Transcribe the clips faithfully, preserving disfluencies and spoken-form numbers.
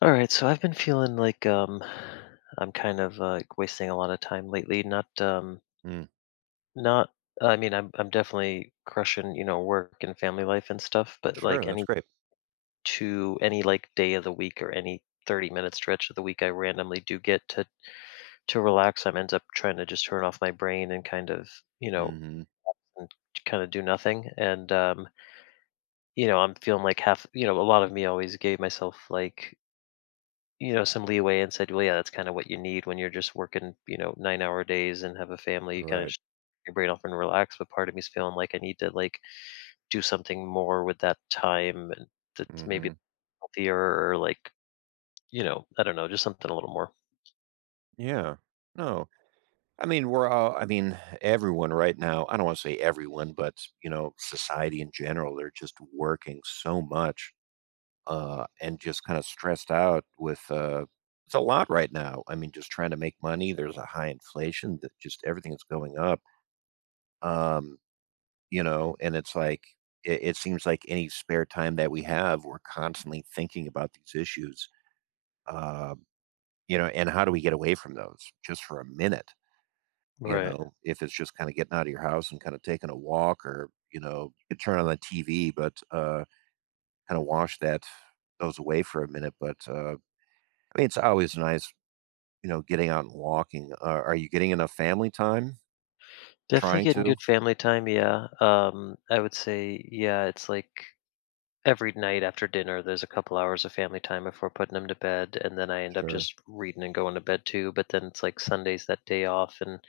All right, so I've been feeling like um I'm kind of uh, like wasting a lot of time lately. Not um Mm, not I mean I'm I'm definitely crushing, you know, work and family life and stuff, but sure, like that's any great. two any like day of the week or any thirty minute stretch of the week I randomly do get to to relax, I'm ends up trying to just turn off my brain and kind of, you know, Mhm, and kind of do nothing and um you know, I'm feeling like half, you know, a lot of me always gave myself like you know, some leeway and said, "Well, yeah, that's kind of what you need when you're just working, you know, nine-hour days and have a family. You kind of right, just your brain off and relax." But part of me's feeling like I need to, like, do something more with that time and that's maybe mhm, healthier or, like, you know, I don't know, just something a little more. yeah, no, I mean, we're all I mean, everyone right now, I don't wanna say everyone, but, you know, society in general, they're just working so much, uh, and just kinda stressed out with, uh It's a lot right now. I mean, just trying to make money, there's a high inflation that just everything is going up, um, you know, and it's like, it it seems like any spare time that we have, we're constantly thinking about these issues, uh you know, and how do we get away from those just for a minute? You Right. know, if it's just kind of getting out of your house and kind of taking a walk or, you know, you could turn on the T V, but uh, kind of wash that those away for a minute. But uh, I mean, it's always nice, you know, getting out and walking. Uh, are you getting enough family time? Definitely Trying getting to? good family time, yeah. Um, I would say, yeah, it's like every night after dinner, there's a couple hours of family time before putting them to bed, and then I end up Sure. just reading and going to bed too. But then it's like Sunday's that day off, and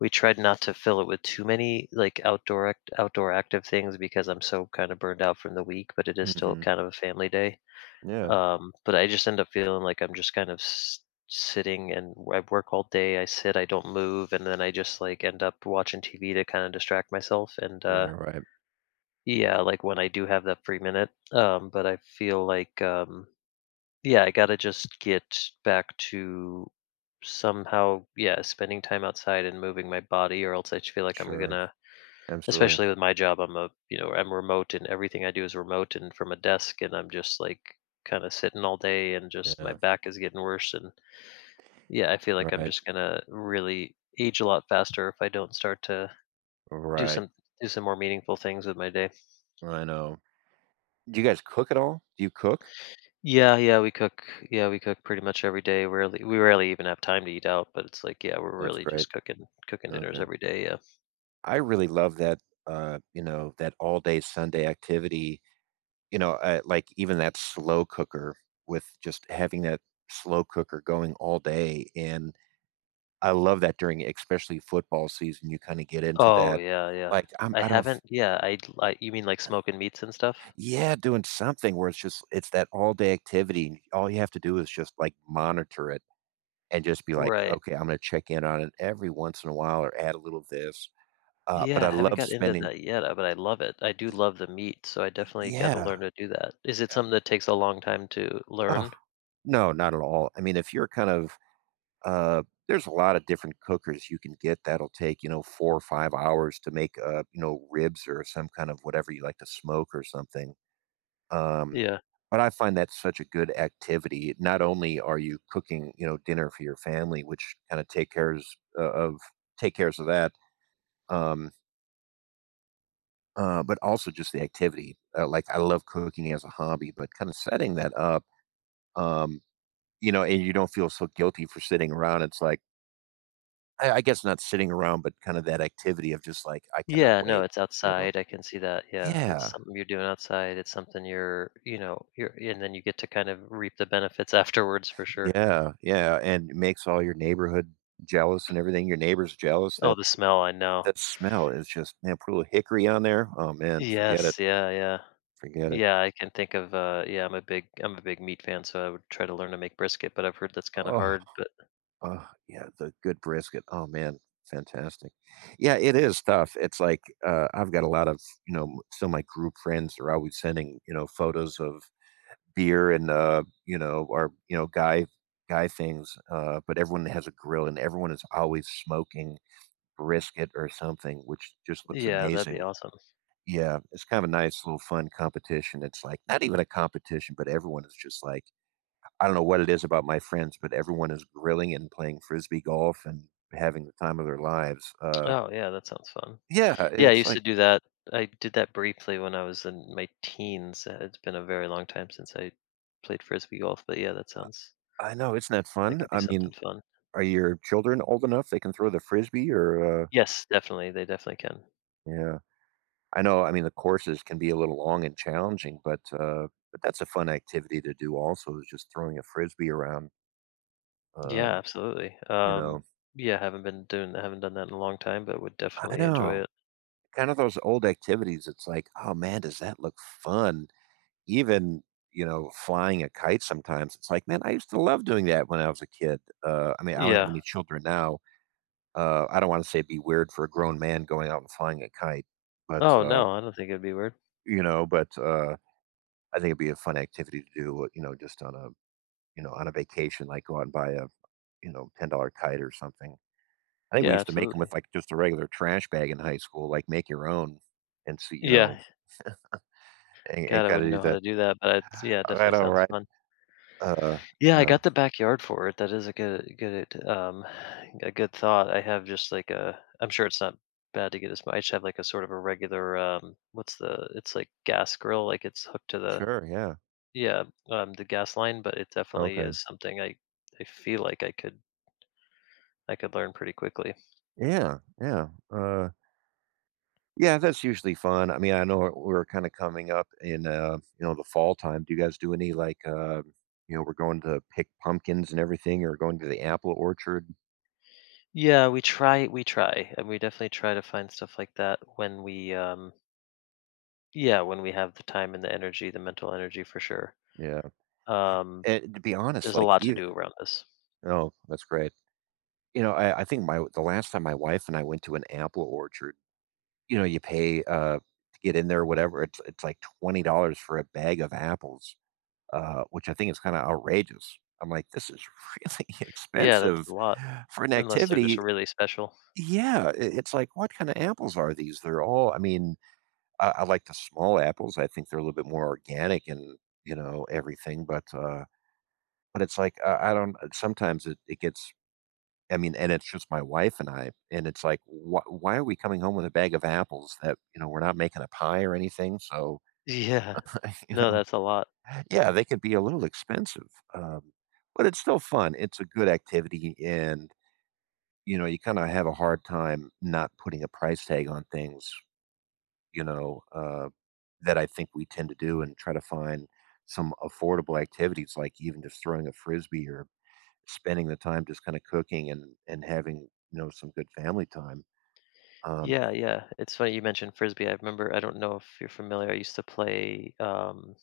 we tried not to fill it with too many, like, outdoor act outdoor active things because I'm so kinda burned out from the week, but it is still Hmm. kind of a family day. Yeah. Um, but I just end up feeling like I'm just kind of s sitting and I work all day, I sit, I don't move, and then I just, like, end up watching T V to kinda distract myself, and, Yeah. uh, Right. yeah, like, when I do have that free minute, um, but I feel like, um yeah, I gotta just get back to somehow, yeah, spending time outside and moving my body, or else I just feel like I'm Sure. gonna, Absolutely. especially with my job, I'm a, you know, I'm remote and everything I do is remote and from a desk, and I'm just like kind of sitting all day and just my Yeah. back is getting worse. And yeah, I feel like I'm Right. just gonna really age a lot faster if I don't start to do Right. some do some more meaningful things with my day. I know. Do you guys cook at all? Do you cook? Yeah, yeah, we cook. Yeah, we cook pretty much every day. Rarely, we rarely even have time to eat out, but it's like, yeah, we're That's really great. just cooking, cooking dinners Okay. every day. Yeah. I really love that, uh, you know, that all day Sunday activity, you know, uh, like even that slow cooker with just having that slow cooker going all day. And I love that during, especially football season, you kind of get into Oh, that. yeah, yeah. Like, I'm, I I don't, f- haven't. Yeah, I, I. You mean like smoking meats and stuff? yeah, doing something where it's just, it's that all day activity. And all you have to do is just like monitor it and just be like, Right. okay, I'm going to check in on it every once in a while or add a little of this. Uh, but Yeah, I I haven't love got into spending, that yet, uh, but I love it. I do love the meat, so I definitely got to yeah. learn to do that. Is it something that takes a long time to Oh, learn? no, not at all. I mean, if you're kind of uh, there's a lot of different cookers you can get that'll take, you know, four or five hours to make, uh, you know, ribs or some kind of whatever you like to smoke or something. Um, Yeah. but I find that's such a good activity. Not only are you cooking, you know, dinner for your family, which kind of take cares uh, of take cares of that, um, uh, but also just the activity. Uh, like I love cooking as a hobby, but kind of setting that up. Um, you know, and you don't feel so guilty for sitting around. It's like, I I guess not sitting around, but kind of that activity of just like, "I cannot Yeah, no, wait," it's you know? outside. I can see that. Yeah, it's Yeah, something you're doing outside. It's something you're, you know, you're, and then you get to kind of reap the benefits afterwards for sure. yeah, yeah, and it makes all your neighborhood jealous and everything, your neighbors jealous, Oh, that the smell, I know. that smell is just, man, put a little hickory on there, oh man, forget it, Yes, yeah, yeah. forget it. Yeah, I can think of, uh yeah, I'm a big I'm a big meat fan, so I would try to learn to make brisket, but I've heard that's kinda Oh, hard, but oh, yeah, the good brisket, oh man, fantastic. Yeah, it is tough, it's like, uh, I've got a lot of, you know, m- some of my group friends are always sending, you know, photos of beer and, uh, you know, or, you know, guy guy things, uh, but everyone has a grill and everyone is always smoking brisket or something, which just looks yeah, that'd be amazing. awesome. Yeah, it's kind of a nice little fun competition. It's like not even a competition, but everyone is just like, I don't know what it is about my friends, but everyone is grilling and playing frisbee golf and having the time of their lives. Uh, Oh, yeah, that sounds fun. Yeah, Yeah, I it's used like, to do that. I did that briefly when I was in my teens, uh, it's been a very long time since I played Frisbee golf, but yeah, that sounds I know, isn't that like fun? it'd be I mean, something fun. are your children old enough they can throw the frisbee or, uh, Yes, definitely, they definitely can. yeah. I know, I mean, the courses can be a little long and challenging, but, uh, but that's a fun activity to do also, is just throwing a Frisbee around, Yeah, um, absolutely. you Um, know? Yeah, haven't been doing haven't done that in a long time, but would I definitely enjoy know. it. Kind of those old activities, it's like, "Oh, man, does that look fun?" Even, you know, flying a kite sometimes, it's like, "Man, I used to love doing that when I was a kid." Uh, I mean, I don't have Yeah. any children now. Uh, I don't wanna say it'd be weird for a grown man going out and flying a kite, but, Oh, uh, no, I don't think it'd be weird. you know, but, uh, I think it'd be a fun activity to do, you know, just on a, you know, on a vacation, like go out and buy a, you know, ten dollar kite or something. I think we Yeah, used to make them with absolutely. like just a regular trash bag in high school, like make your own and see, you know, Yeah. and, and God, I kind of wouldn't do know how that. to do that, but it's yeah, it All right, definitely all sounds right. fun. Uh, Yeah, I no, got the backyard for it. That is a good good um a good thought. I have just like a I'm sure it's not bad to get a sm- I just have like a sort of a regular um what's the it's like gas grill, like it's hooked to the sure, yeah, yeah, um the gas line, but it definitely okay, is something I I feel like I could I could learn pretty quickly. yeah, yeah, uh, yeah. That's usually fun. I mean, I know we're kind of coming up in, uh, you know, the fall time. Do you guys do any like, uh, you know, we're going to pick pumpkins and everything, or going to the apple orchard? Yeah, we try we try and we definitely try to find stuff like that when we um yeah, when we have the time and the energy, the mental energy for sure. Yeah, Um, and to be honest, there's a like lot to even, do around this. oh, that's great. You know, I I think my the last time my wife and I went to an apple orchard, you know, you pay, uh, to get in there or whatever, it's it's like twenty dollars for a bag of apples, uh, which I think is kinda outrageous. I'm like, "This is really Yeah, that's expensive a lot, for an unless they're just activity." really special. Yeah, I it's like, "What kinda apples are these?" They're all, I mean, I I like the small apples, I think they're a little bit more organic and, you know, everything, but, uh but it's like, I I don't, sometimes it it gets, I mean, and it's just my wife and I, and it's like, wh- why are we coming home with a bag of apples that, you know, we're not making a pie or anything? So, Yeah, you no, know, that's a lot. yeah, they could be a little expensive, um, but it's still fun. It's a good activity, and you know, you kind of have a hard time not putting a price tag on things, you know, uh, that I think we tend to do, and try to find some affordable activities, like even just throwing a frisbee or spending the time just kind of cooking and and having, you know, some good family time. Um, Yeah, yeah. It's funny you mentioned frisbee. I remember, I don't know if you're familiar. I used to play um,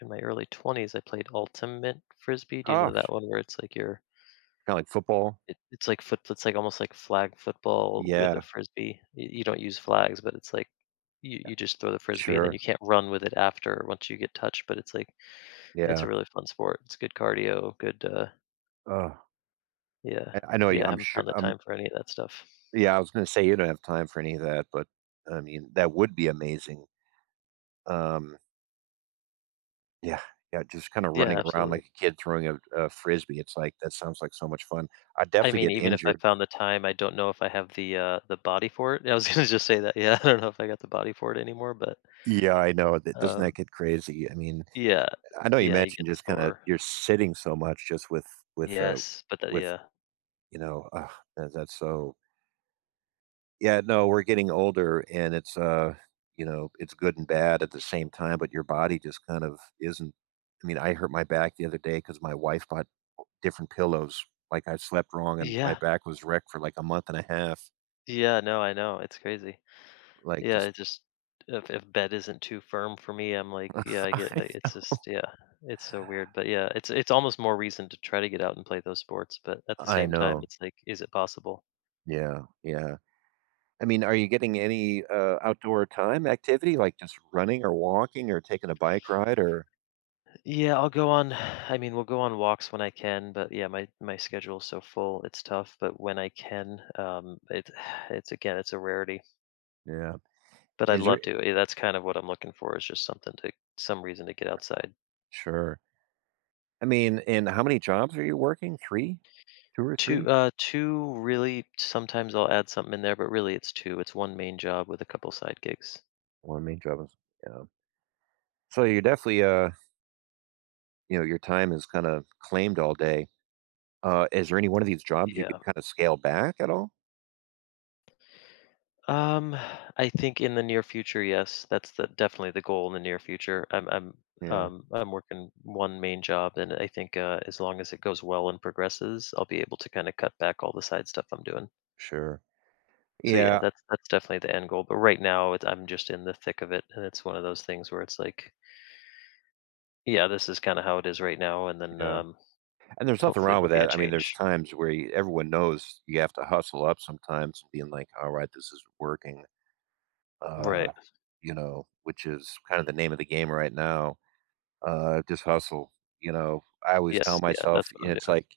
in my early twenties. I played ultimate frisbee. Do you know that Gosh. one where it's like you're, Kinda like football. it, it's like foot, it's like almost like flag football with a Yeah, frisbee. Y- You don't use flags, but it's like you, you just throw the frisbee and then sure. you can't run with it after once you get touched. But it's like it's Yeah. a really fun sport. It's good cardio, good, uh Ugh. yeah. I I know you, Yeah, I I'm haven't sure, found the um, time for any of that stuff. yeah, I was gonna say you don't have time for any of that, but, I mean, that would be amazing. Um, yeah, yeah, just kinda Yeah, running around absolutely. like a kid throwing a a Frisbee, it's like, that sounds like so much fun. I I definitely mean, get even if I injured. found the time, I don't know if I have the, uh, the body for it. I was gonna just say that, yeah, I don't know if I got the body for it anymore, but, Yeah, I know, that doesn't um, that get crazy? I mean, yeah. I know you Yeah, you mentioned get just kinda sore. you're sitting so much just with with, uh Yes, but that with, yeah. you know, ugh, that's so. Yeah, no, we're getting older and it's uh, you know, it's good and bad at the same time, but your body just kind of isn't. I mean, I hurt my back the other day because my wife bought different pillows. Like I slept wrong and my Yeah. back was wrecked for like a month and a half. Yeah, no, I know, it's crazy. Like Yeah, just it just if if bed isn't too firm for me, I'm like, yeah, I get I- I it's just yeah, it's so weird. But yeah, it's it's almost more reason to try to get out and play those sports. But at the I same time, know. it's like, is it possible? Yeah, yeah. I mean, are you getting any uh outdoor time activity like just running or walking or taking a bike ride or, Yeah, I'll go on. I mean, we'll go on walks when I can. But yeah, my my schedule's so full, it's tough. But when I can, um, it it's again, it's a rarity. yeah. But I'd Is there, love to. eh, That's kind of what I'm looking for is just something to some reason to get outside. sure. I mean, and how many jobs are you working? three? two or Two, three? uh, two really. Sometimes I'll add something in there, but really it's two. It's one main job with a couple side gigs. One main troubles, yeah. So you're definitely, uh you know, your time is kinda claimed all day. Uh, is there any one of these jobs you Yeah. could kinda scale back at all? Um, I think in the near future, yes, that's the definitely the goal in the near future. I'm I'm Yeah, um I'm working one main job, and I think uh, as long as it goes well and progresses, I'll be able to kind of cut back all the side stuff I'm doing. sure. So yeah, Yeah, that's that's definitely the end goal. But right now, it's, I'm just in the thick of it, and it's one of those things where it's like, yeah, this is kind of how it is right now, and then yeah, um, and there's nothing hopefully wrong with there'll be a that. I mean, there's change. times where you everyone knows you have to hustle up sometimes and being like, "Alright, this is working," uh, Right. you know, which is kinda the name of the game right now. Uh, just hustle, you know? I always tell Yes, yeah, myself, that's what you know, I'm it's doing. like,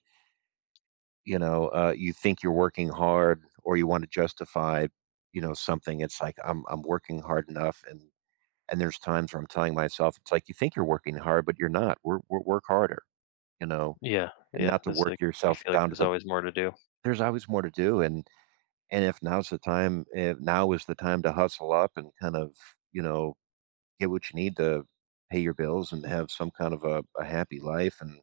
you know, uh, you think you're working hard or you want to justify, you know, something. It's like I'm I'm working hard enough, and and there's times where I'm telling myself, it's like you think you're working hard, but you're not. We're, we work harder, you know, Yeah, and yeah, not to there's, work like you yourself feel like down to there's the. always more to do. There's always more to do, and and if now's the time, if now is the time to hustle up and kind of, you know, get what you need to pay your bills and have some kind of a, a happy life and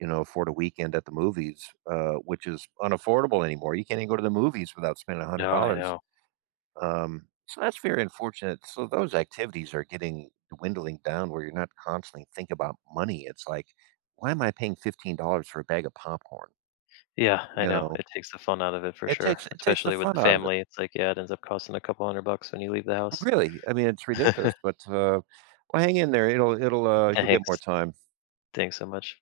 you know, afford a weekend at the movies, uh, which is unaffordable anymore. You can't even go to the movies without spending No, I one hundred dollars. know. Um, so that's very unfortunate. So those activities are getting dwindling down where you're not constantly thinking about money. It's like, why am I paying fifteen dollars for a bag of popcorn? Yeah, I You know, know, it takes the fun out of it for it takes sure, it takes the especially with the fun out of it. family, it's like, yeah, it ends up costing a couple hundred bucks when you leave the house. Really, I mean, it's ridiculous. But uh, well, hang in there. It'll it'll uh, you'll get more Thanks. time. Thanks so much.